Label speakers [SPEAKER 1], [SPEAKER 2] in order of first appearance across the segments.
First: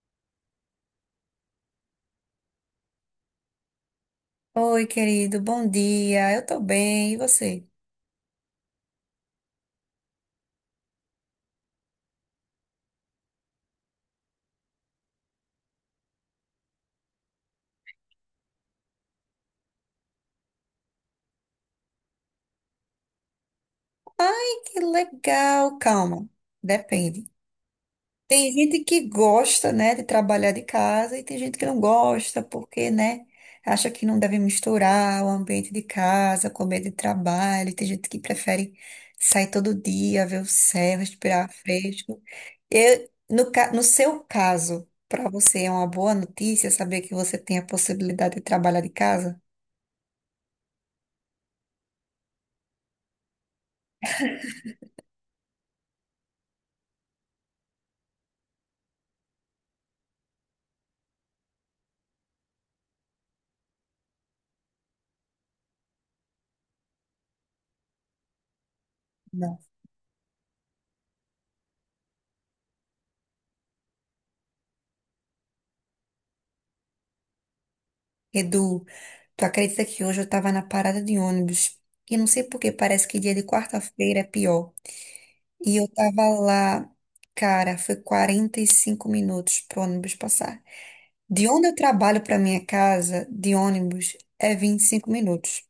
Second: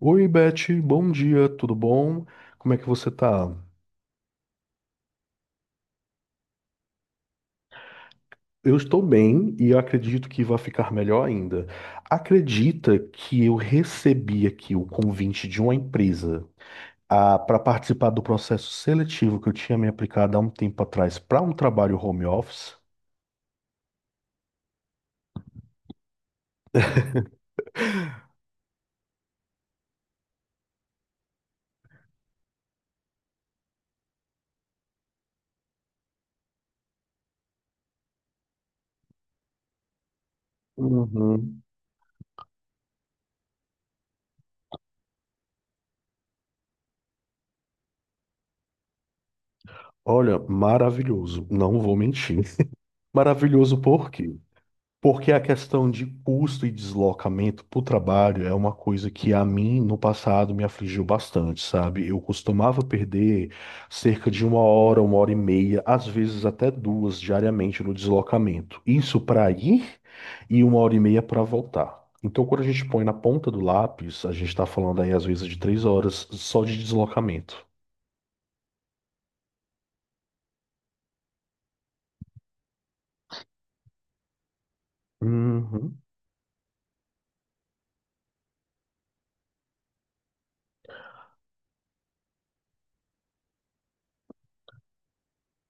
[SPEAKER 1] Oi, Beth, bom dia, tudo bom? Como é que você tá?
[SPEAKER 2] Oi, querido, bom dia. Eu tô bem, e você?
[SPEAKER 1] Eu estou bem e acredito que vai ficar melhor ainda. Acredita que eu recebi aqui o convite de uma empresa para participar do processo seletivo que eu tinha me aplicado há um tempo atrás para um trabalho home office?
[SPEAKER 2] Ai, que legal. Calma, depende. Tem gente que gosta, né, de trabalhar de casa e tem gente que não gosta porque, né, acha que não deve misturar o ambiente de casa com o ambiente de trabalho. Tem gente que prefere sair todo dia, ver o céu, respirar
[SPEAKER 1] Uhum.
[SPEAKER 2] fresco. Eu, no, ca- No seu caso, para você é uma boa notícia saber que você tem a possibilidade de trabalhar de casa?
[SPEAKER 1] Olha, maravilhoso, não vou mentir. Maravilhoso por quê? Porque a questão de custo e deslocamento para o trabalho é uma coisa que a mim no passado me afligiu bastante, sabe? Eu costumava perder cerca de uma hora e meia, às vezes até duas diariamente no deslocamento. Isso para
[SPEAKER 2] Não.
[SPEAKER 1] ir e uma hora e meia para voltar. Então, quando a gente põe na ponta do lápis, a gente está falando aí às vezes de 3 horas só de deslocamento.
[SPEAKER 2] Edu. Tu acredita que hoje eu tava na parada de ônibus e não sei por que, parece que dia de quarta-feira é pior. E eu
[SPEAKER 1] Uhum.
[SPEAKER 2] tava lá, cara, foi 45 minutos pro ônibus passar. De onde eu trabalho pra minha casa, de ônibus, é 25 minutos.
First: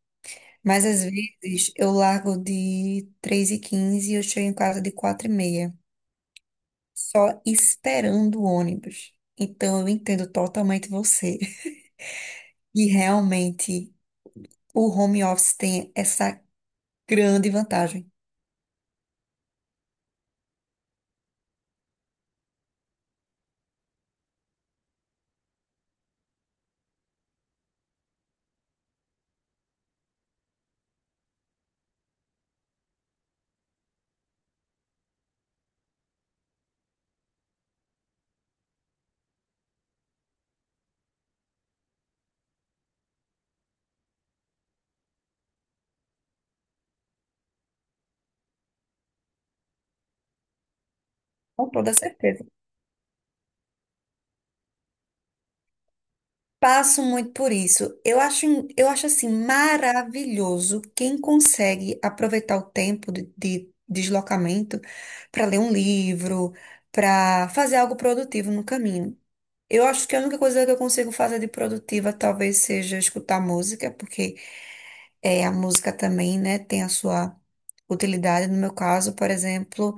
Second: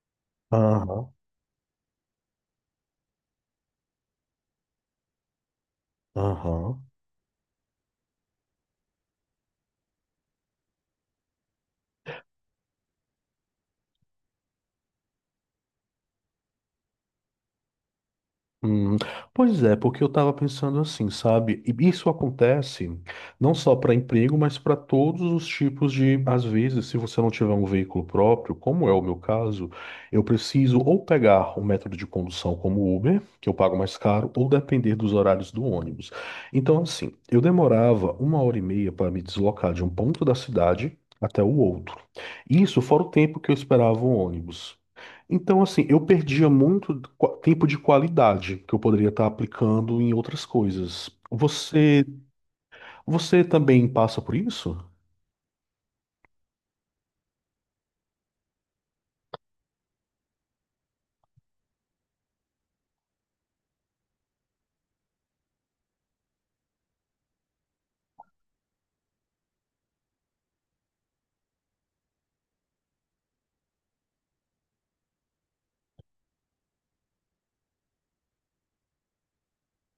[SPEAKER 2] Mas às
[SPEAKER 1] Aham.
[SPEAKER 2] vezes eu largo de 3:15 e eu chego em casa de 4:30,
[SPEAKER 1] Aham.
[SPEAKER 2] só esperando o ônibus. Então eu entendo totalmente você. E realmente o home office tem essa grande vantagem.
[SPEAKER 1] Hum, pois é, porque eu estava pensando assim, sabe? E isso acontece não só para emprego, mas para todos os tipos de, às vezes, se você não tiver um veículo próprio, como é o meu caso, eu preciso ou pegar um método de condução como o Uber, que eu pago mais caro, ou depender dos horários do ônibus. Então, assim, eu demorava uma hora e meia para me deslocar de um ponto da cidade até o outro. Isso fora o tempo que eu esperava o ônibus. Então, assim, eu perdia muito tempo de qualidade que eu poderia estar aplicando em outras coisas.
[SPEAKER 2] Com toda
[SPEAKER 1] Você,
[SPEAKER 2] certeza.
[SPEAKER 1] você também passa por isso?
[SPEAKER 2] Passo muito por isso. Eu acho assim maravilhoso quem consegue aproveitar o tempo de deslocamento para ler um livro, para fazer algo produtivo no caminho. Eu acho que a única coisa que eu consigo fazer de produtiva talvez seja escutar música, porque é, a música também, né, tem a sua utilidade. No meu caso, por exemplo.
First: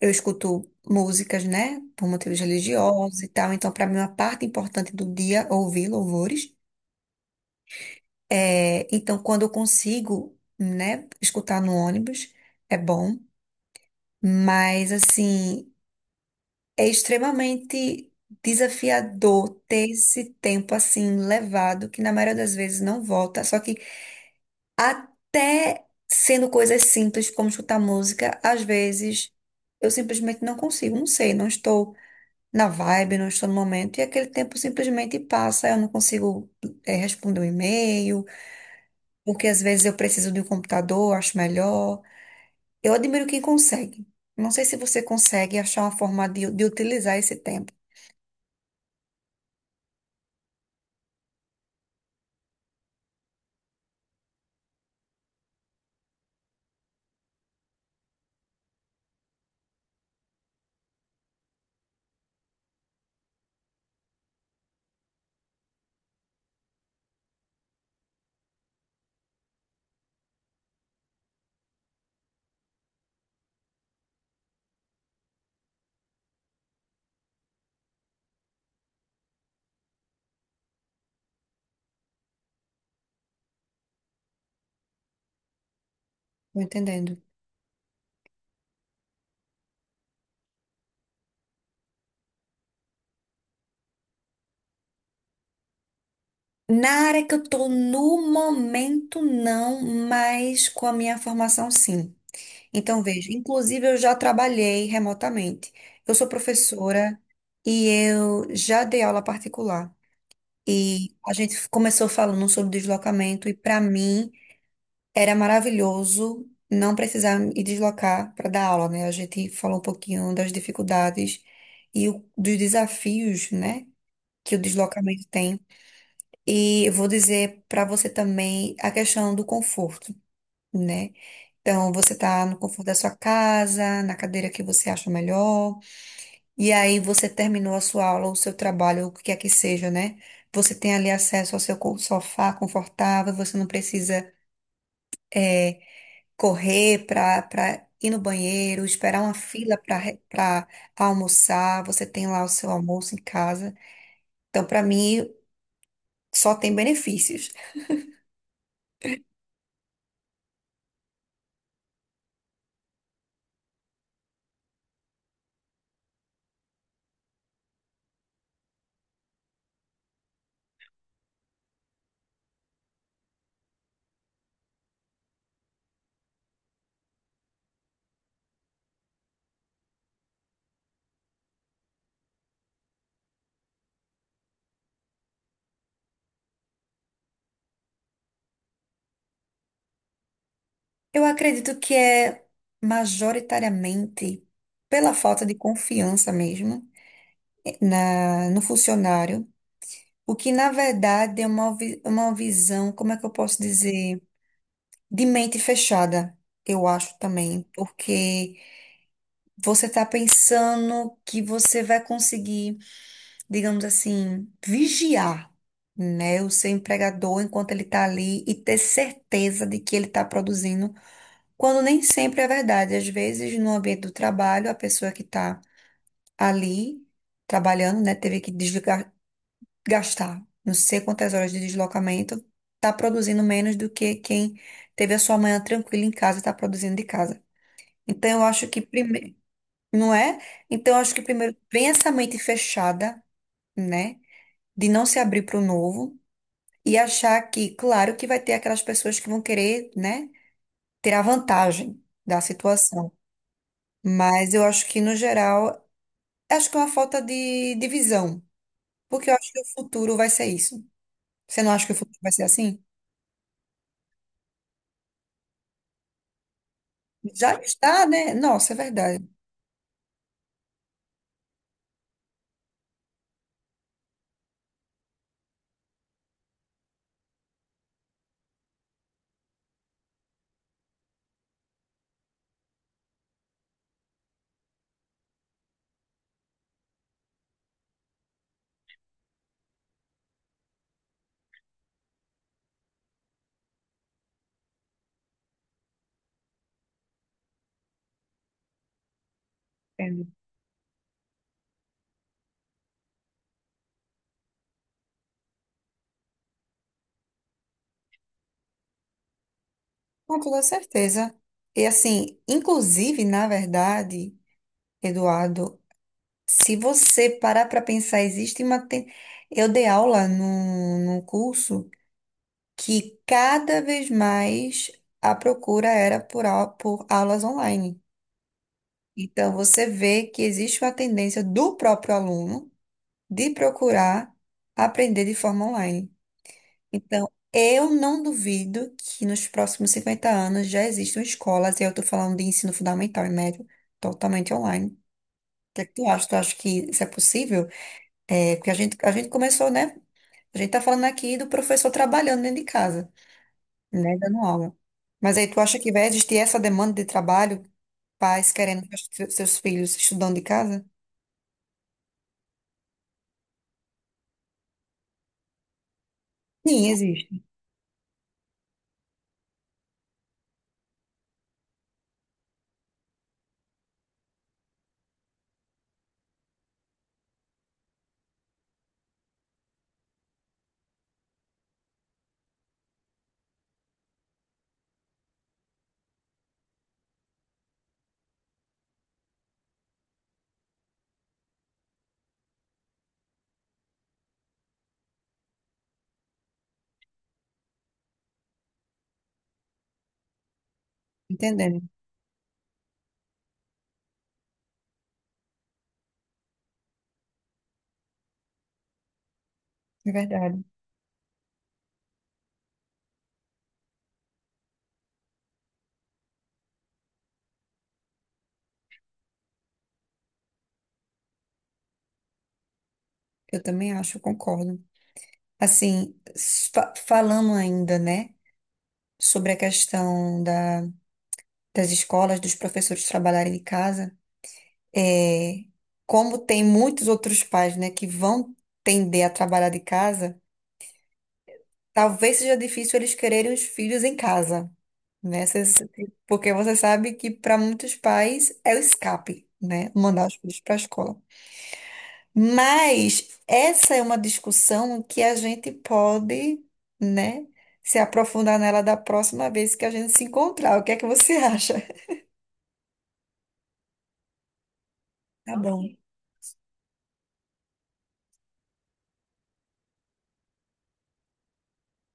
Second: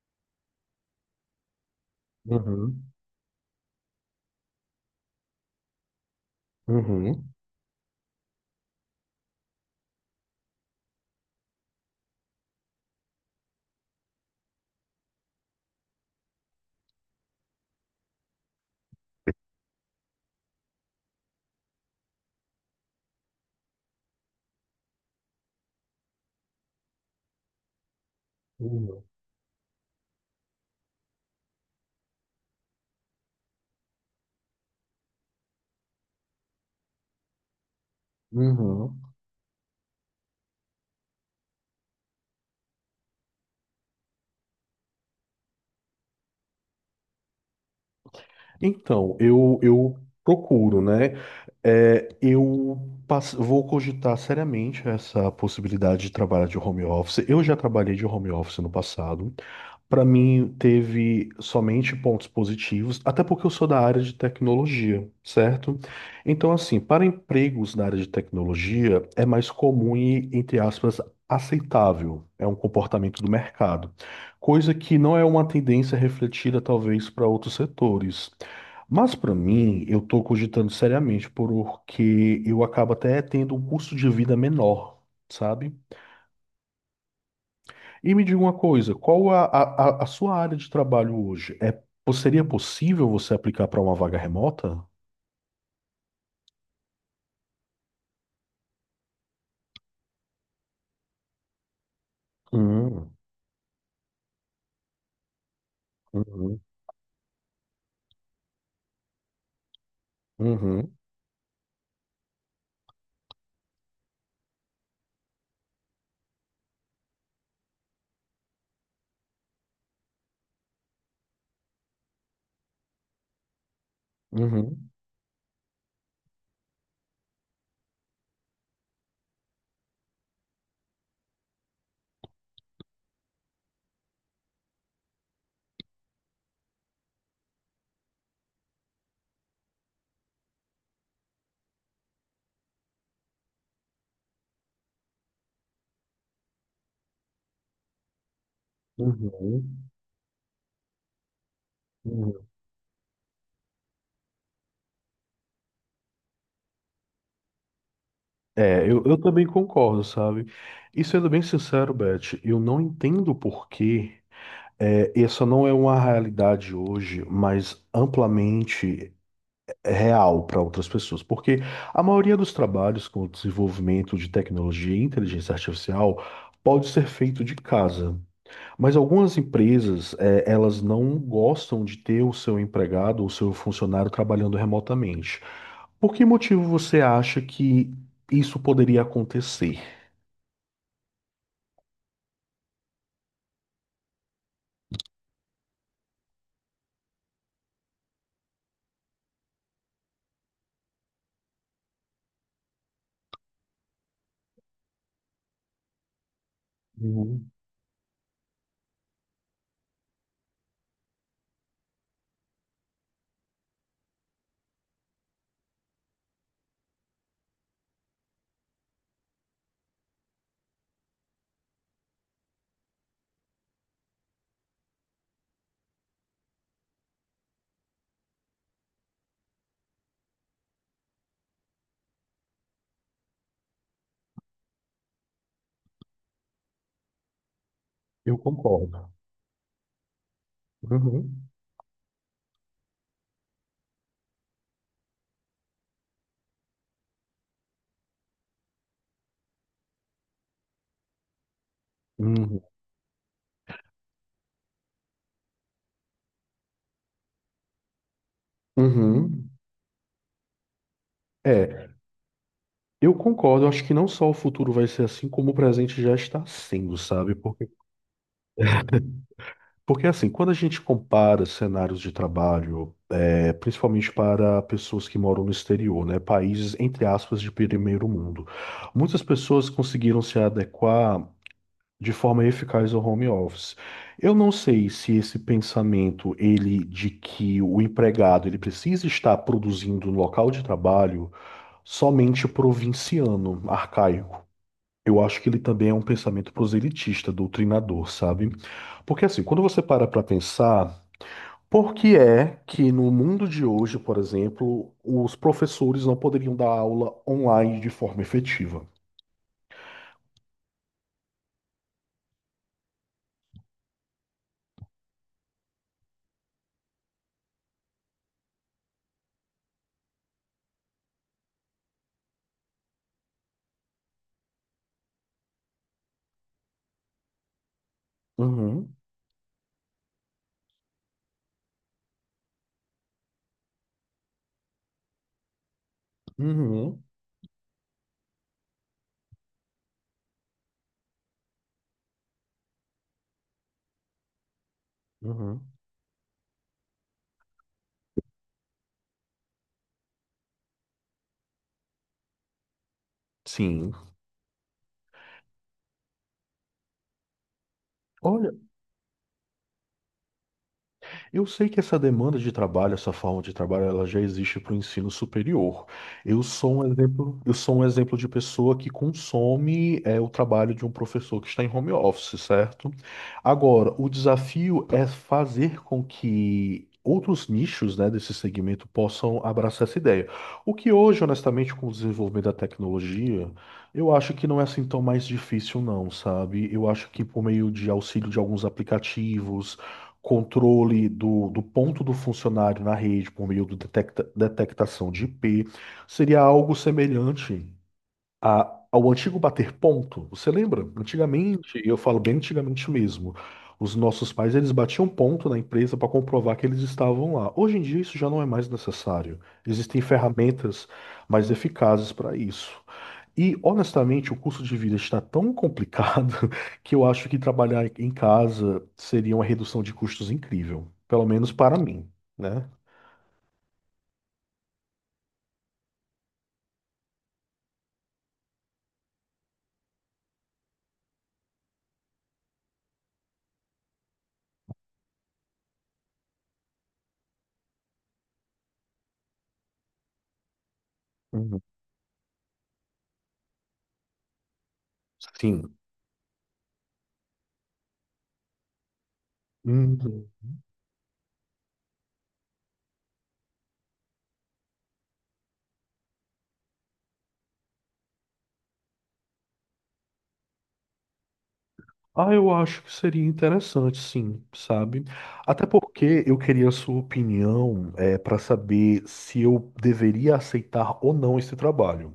[SPEAKER 2] Eu escuto músicas, né, por motivos
[SPEAKER 1] Uhum,
[SPEAKER 2] religiosos e tal, então para mim uma parte importante do dia é ouvir louvores.
[SPEAKER 1] uhum,
[SPEAKER 2] É, então quando eu consigo, né, escutar no ônibus é bom, mas assim, é extremamente desafiador ter esse tempo assim levado, que na maioria das vezes não volta, só que até sendo coisas simples como escutar música, às
[SPEAKER 1] uhum,
[SPEAKER 2] vezes eu simplesmente não consigo, não sei, não estou na vibe, não estou no momento, e aquele tempo simplesmente passa, eu não consigo responder um e-mail,
[SPEAKER 1] uhum.
[SPEAKER 2] porque às vezes eu preciso de um computador, acho melhor. Eu admiro quem consegue. Não sei se você consegue achar uma forma de utilizar esse tempo,
[SPEAKER 1] Então, eu procuro, né? É, eu vou cogitar seriamente essa possibilidade de trabalhar de home office. Eu já trabalhei de home office no passado. Para mim, teve somente pontos positivos, até porque eu sou da área de tecnologia, certo? Então, assim, para empregos na área de tecnologia, é mais comum e, entre aspas, aceitável. É um comportamento do mercado, coisa que não é uma tendência refletida, talvez, para outros setores. Mas, para mim, eu estou cogitando seriamente, porque eu acabo até tendo um custo de vida menor, sabe?
[SPEAKER 2] tô entendendo?
[SPEAKER 1] E me diga uma coisa, qual a sua área de trabalho hoje? É, seria possível você aplicar para uma vaga remota?
[SPEAKER 2] Na área que eu estou no momento, não, mas com a minha formação, sim. Então,
[SPEAKER 1] Hum,
[SPEAKER 2] veja, inclusive eu já trabalhei remotamente. Eu sou
[SPEAKER 1] uhum,
[SPEAKER 2] professora e eu já dei aula particular.
[SPEAKER 1] uhum,
[SPEAKER 2] E a gente começou falando sobre deslocamento, e para mim era maravilhoso não precisar me deslocar para dar aula, né? A gente falou um pouquinho das dificuldades e dos desafios, né, que o
[SPEAKER 1] uhum,
[SPEAKER 2] deslocamento tem. E eu vou dizer para você também a questão do conforto, né? Então, você tá no conforto da sua casa, na cadeira que você acha melhor. E aí você terminou a sua aula, o seu trabalho, o que quer que seja, né? Você tem ali acesso ao seu sofá confortável, você não precisa eh, correr para ir no banheiro, esperar uma fila
[SPEAKER 1] uhum,
[SPEAKER 2] para almoçar, você tem
[SPEAKER 1] uhum.
[SPEAKER 2] lá o seu almoço em casa. Então, para mim, só tem benefícios.
[SPEAKER 1] É, eu também concordo, sabe? E sendo bem sincero, Beth, eu não entendo por que é, essa não é uma realidade hoje, mas amplamente real para outras pessoas, porque a maioria dos trabalhos com o desenvolvimento de tecnologia e inteligência artificial pode ser feito de casa, mas algumas empresas, eh, elas não gostam de ter o seu empregado ou seu funcionário trabalhando remotamente. Por que motivo você acha que isso poderia acontecer?
[SPEAKER 2] Eu acredito que é majoritariamente pela falta de confiança mesmo no funcionário. O que, na verdade, é é uma visão, como é que eu posso dizer? De mente fechada, eu acho
[SPEAKER 1] Uhum.
[SPEAKER 2] também. Porque você está pensando que você vai conseguir, digamos assim, vigiar, né, o seu empregador enquanto ele está ali e ter certeza de que ele está produzindo, quando nem sempre é verdade. Às vezes, no ambiente do trabalho, a pessoa que está ali trabalhando, né, teve que desligar, gastar não sei quantas horas de deslocamento, tá produzindo menos do que quem teve a sua manhã tranquila em casa e tá produzindo de casa. Então
[SPEAKER 1] Eu
[SPEAKER 2] eu acho que
[SPEAKER 1] concordo.
[SPEAKER 2] primeiro, não é? Então eu acho que
[SPEAKER 1] Uhum.
[SPEAKER 2] primeiro vem essa mente fechada, né, de não se abrir para o novo e achar que, claro, que vai ter aquelas pessoas que vão querer, né, ter a vantagem da
[SPEAKER 1] Uhum.
[SPEAKER 2] situação. Mas eu acho que no geral, acho que é uma falta de visão, porque eu
[SPEAKER 1] Uhum.
[SPEAKER 2] acho que o futuro vai ser isso. Você não acha
[SPEAKER 1] É,
[SPEAKER 2] que o futuro vai ser assim?
[SPEAKER 1] eu concordo. Eu acho que não só o futuro vai ser assim, como o presente já está sendo, sabe?
[SPEAKER 2] Já
[SPEAKER 1] Porque
[SPEAKER 2] está, né? Nossa, é verdade.
[SPEAKER 1] Porque assim, quando a gente compara cenários de trabalho, é, principalmente para pessoas que moram no exterior, né, países entre aspas de primeiro mundo, muitas pessoas conseguiram se adequar de forma eficaz ao home office. Eu não sei se esse pensamento, ele de que o empregado ele precisa estar produzindo no local de trabalho somente provinciano, arcaico. Eu acho que ele também é um pensamento proselitista, doutrinador, sabe? Porque assim, quando você para para
[SPEAKER 2] Entende?
[SPEAKER 1] pensar por que é que no mundo de hoje, por exemplo, os professores não poderiam dar aula online de forma efetiva?
[SPEAKER 2] Com toda certeza. E assim, inclusive, na verdade, Eduardo, se você parar para pensar, existe Eu dei aula num curso que cada vez mais a procura era por aulas online.
[SPEAKER 1] Uhum,
[SPEAKER 2] Então, você vê que existe uma tendência do próprio aluno de procurar aprender de forma online.
[SPEAKER 1] uhum,
[SPEAKER 2] Então, eu não duvido que nos próximos 50 anos já existam escolas, e eu estou falando de ensino fundamental e médio, totalmente online.
[SPEAKER 1] uhum.
[SPEAKER 2] O que é que tu acha? Tu acha que isso é possível? É, porque a gente começou, né? A gente tá falando aqui do professor trabalhando dentro de casa,
[SPEAKER 1] Sim.
[SPEAKER 2] né? Dando aula. Mas aí tu acha que vai existir essa demanda de trabalho, pais querendo que os seus filhos estudando de casa?
[SPEAKER 1] Eu sei que essa demanda de trabalho, essa forma de trabalho, ela já existe para o ensino superior. Eu sou
[SPEAKER 2] Sim,
[SPEAKER 1] um exemplo,
[SPEAKER 2] existe.
[SPEAKER 1] eu sou um exemplo de pessoa que consome é, o trabalho de um professor que está em home office, certo? Agora, o desafio é fazer com que outros nichos, né, desse segmento possam abraçar essa ideia. O que hoje, honestamente, com o desenvolvimento da tecnologia, eu acho que não é assim tão mais difícil, não, sabe? Eu acho que por meio de auxílio de alguns aplicativos controle do, do ponto do funcionário na rede por meio do detectação de I P seria algo semelhante ao antigo bater ponto. Você lembra?
[SPEAKER 2] Entendendo.
[SPEAKER 1] Antigamente, e eu falo bem antigamente mesmo, os nossos pais eles batiam ponto na empresa para comprovar que eles estavam lá. Hoje em dia isso já não é mais necessário. Existem
[SPEAKER 2] É verdade.
[SPEAKER 1] ferramentas mais eficazes para isso. E honestamente, o custo de vida está tão complicado que eu acho que trabalhar em casa seria uma redução de custos incrível, pelo menos para mim, né?
[SPEAKER 2] Eu também acho, eu concordo. Assim, falando ainda, né, sobre a questão das escolas, dos professores trabalharem de casa, é, como tem muitos outros pais, né, que vão tender a trabalhar de casa,
[SPEAKER 1] Uhum.
[SPEAKER 2] talvez seja difícil eles quererem os filhos em casa, né? Cês-
[SPEAKER 1] Sim.
[SPEAKER 2] Porque você sabe que para muitos pais é o escape, né, mandar
[SPEAKER 1] Uhum.
[SPEAKER 2] os filhos para a escola. Mas essa é uma discussão que a gente pode, né, se aprofundar nela da próxima vez que a gente se encontrar. O que é que você acha?
[SPEAKER 1] Ah, eu acho que seria interessante, sim, sabe?
[SPEAKER 2] Tá
[SPEAKER 1] Até
[SPEAKER 2] bom.
[SPEAKER 1] porque eu queria a sua opinião, é, para saber se eu deveria aceitar ou não esse trabalho.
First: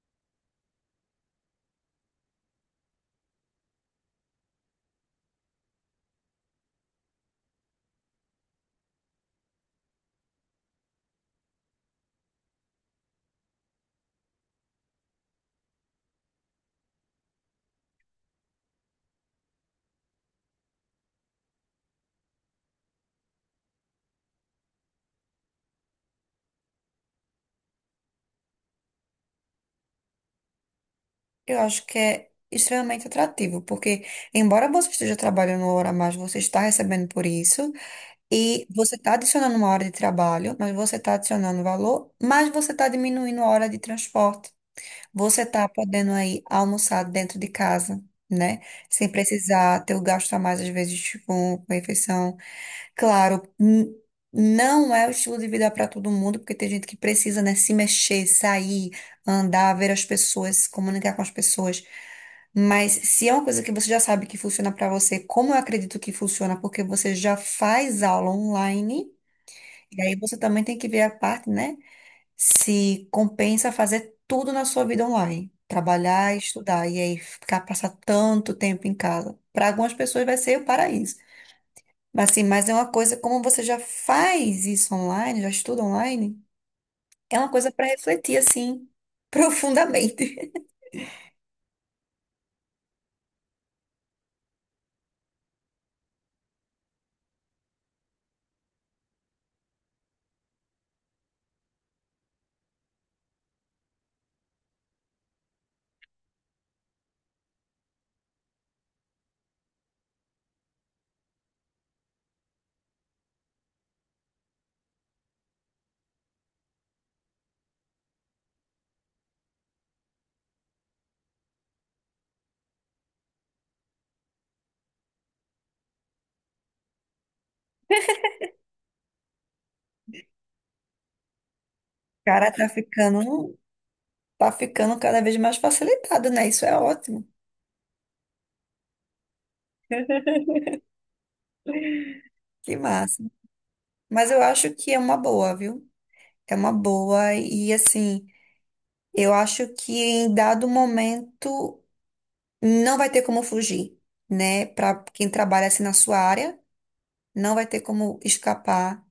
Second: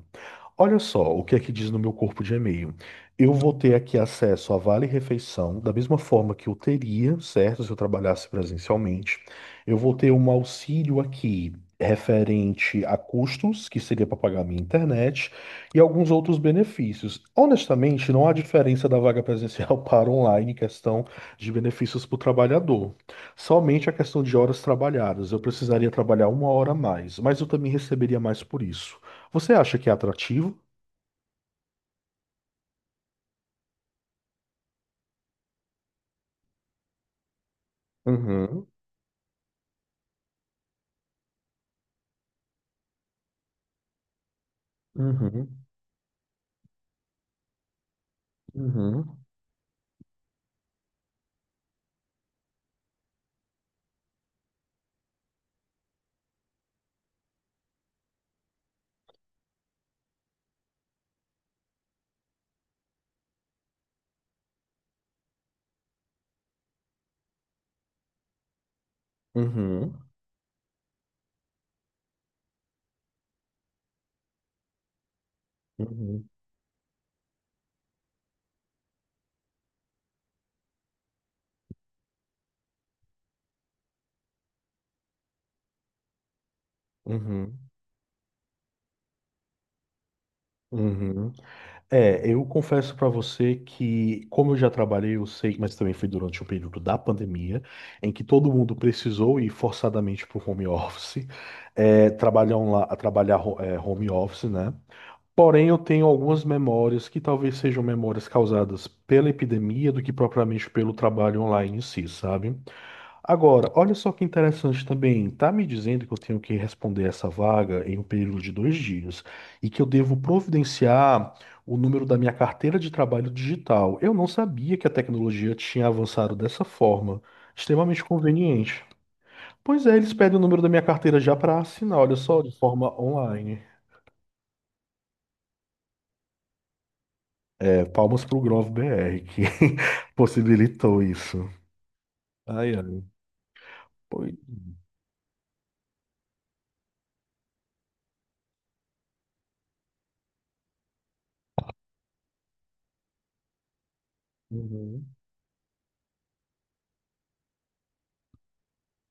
[SPEAKER 1] Olha só o que é que diz no meu corpo de e-mail. Eu vou ter aqui acesso a Vale Refeição, da mesma forma que eu teria, certo? Se eu trabalhasse presencialmente. Eu vou ter um auxílio aqui referente a custos, que seria para pagar minha internet e alguns outros benefícios. Honestamente, não há diferença da vaga presencial para online em questão de benefícios para o trabalhador. Somente a questão de horas trabalhadas. Eu precisaria trabalhar uma hora a mais, mas eu também receberia mais por isso. Você acha que é atrativo?
[SPEAKER 2] Eu acho que é extremamente atrativo, porque embora você esteja trabalhando uma hora a mais, você está recebendo por isso,
[SPEAKER 1] Uhum,
[SPEAKER 2] e você está adicionando uma hora de trabalho, mas você está adicionando valor, mas você está diminuindo a hora de transporte. Você
[SPEAKER 1] uhum,
[SPEAKER 2] está podendo aí almoçar dentro de casa, né? Sem
[SPEAKER 1] uhum,
[SPEAKER 2] precisar ter o gasto a mais, às vezes, com refeição. Claro, não é o estilo de vida para todo mundo, porque tem gente que precisa, né, se mexer, sair, andar, ver as pessoas, se comunicar com as pessoas. Mas se é uma coisa que você já sabe que funciona para você, como eu acredito que funciona, porque você já faz aula online,
[SPEAKER 1] uhum,
[SPEAKER 2] e aí você também tem que ver a parte, né, se compensa fazer tudo na sua vida online,
[SPEAKER 1] uhum,
[SPEAKER 2] trabalhar, estudar, e aí ficar passar tanto tempo em casa. Para algumas pessoas vai ser o paraíso. Assim, mas é uma coisa, como você já faz isso online, já estuda online, é uma
[SPEAKER 1] uhum,
[SPEAKER 2] coisa para refletir, assim, profundamente.
[SPEAKER 1] uhum, É, eu confesso para você que, como eu já trabalhei, eu sei, mas também foi durante o período da pandemia, em que todo mundo precisou ir forçadamente para o home office, é, trabalhar, trabalhar home office, né? Porém, eu tenho algumas memórias que talvez sejam memórias causadas pela epidemia do que propriamente pelo trabalho online em si, sabe? Agora, olha só que interessante também. Tá me dizendo que eu tenho que responder essa vaga em um período de 2 dias e que eu devo providenciar o número da minha carteira de trabalho digital. Eu não sabia que a tecnologia tinha avançado dessa forma. Extremamente conveniente. Pois é, eles pedem o número da minha carteira já para assinar, olha só,
[SPEAKER 2] Cara,
[SPEAKER 1] de
[SPEAKER 2] tá
[SPEAKER 1] forma
[SPEAKER 2] ficando,
[SPEAKER 1] online.
[SPEAKER 2] tá ficando cada vez mais facilitado, né? Isso é ótimo.
[SPEAKER 1] É, palmas pro Grove BR que possibilitou isso. Ai,
[SPEAKER 2] Que
[SPEAKER 1] ai.
[SPEAKER 2] massa. Mas
[SPEAKER 1] Pois.
[SPEAKER 2] eu acho que é uma boa, viu? É uma boa. E, assim, eu acho que em dado momento não vai ter como fugir, né? Para
[SPEAKER 1] Uhum,
[SPEAKER 2] quem trabalha assim na sua área, não vai ter como escapar.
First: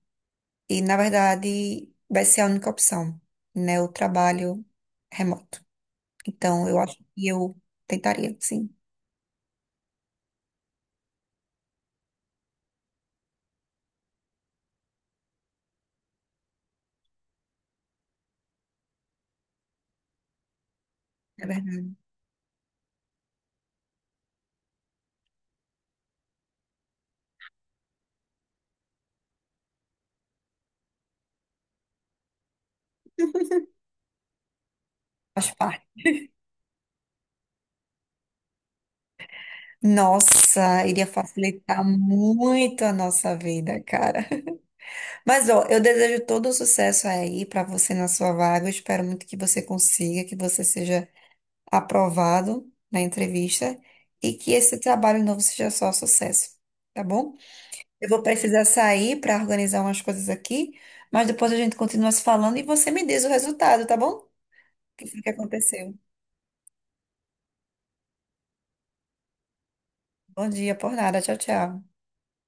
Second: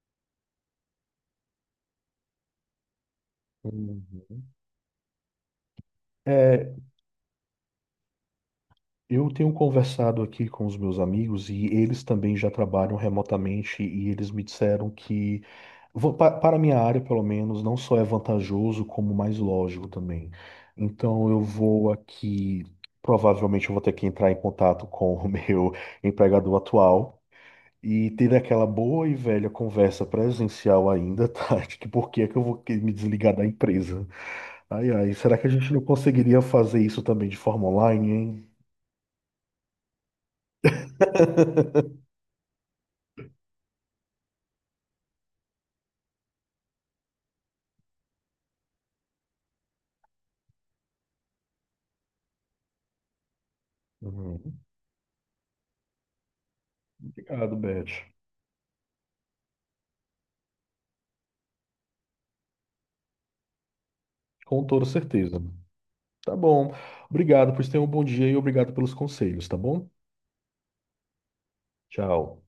[SPEAKER 2] E, na verdade, vai ser a única opção, né? O
[SPEAKER 1] uhum.
[SPEAKER 2] trabalho remoto. Então, eu acho que eu tentaria, sim,
[SPEAKER 1] Eu tenho conversado aqui com os meus amigos e eles também já trabalham remotamente e eles me disseram que, para a minha área, pelo menos, não só é vantajoso, como mais lógico também. Então, eu
[SPEAKER 2] é
[SPEAKER 1] vou
[SPEAKER 2] verdade.
[SPEAKER 1] aqui, provavelmente, eu vou ter que entrar em contato com o meu empregador atual e ter aquela boa e velha conversa presencial ainda, tá? De que por que é que eu vou me desligar da empresa? Ai, ai, será que
[SPEAKER 2] Faz
[SPEAKER 1] a gente não
[SPEAKER 2] parte.
[SPEAKER 1] conseguiria fazer isso também de forma online, hein?
[SPEAKER 2] Nossa, iria facilitar muito a nossa vida, cara. Mas, ó, eu desejo todo o sucesso aí pra você na sua vaga. Eu espero muito que você consiga, que você seja aprovado na entrevista e que
[SPEAKER 1] Uhum.
[SPEAKER 2] esse trabalho novo seja só sucesso, tá bom?
[SPEAKER 1] Obrigado, Beth.
[SPEAKER 2] Eu vou precisar sair para organizar umas coisas aqui, mas depois a gente continua se falando e você me diz o resultado, tá bom? O
[SPEAKER 1] Com toda
[SPEAKER 2] que foi que
[SPEAKER 1] certeza.
[SPEAKER 2] aconteceu?
[SPEAKER 1] Tá bom. Obrigado, pois tenha um bom dia e obrigado pelos conselhos, tá bom?
[SPEAKER 2] Bom dia, por nada. Tchau, tchau.
[SPEAKER 1] Tchau.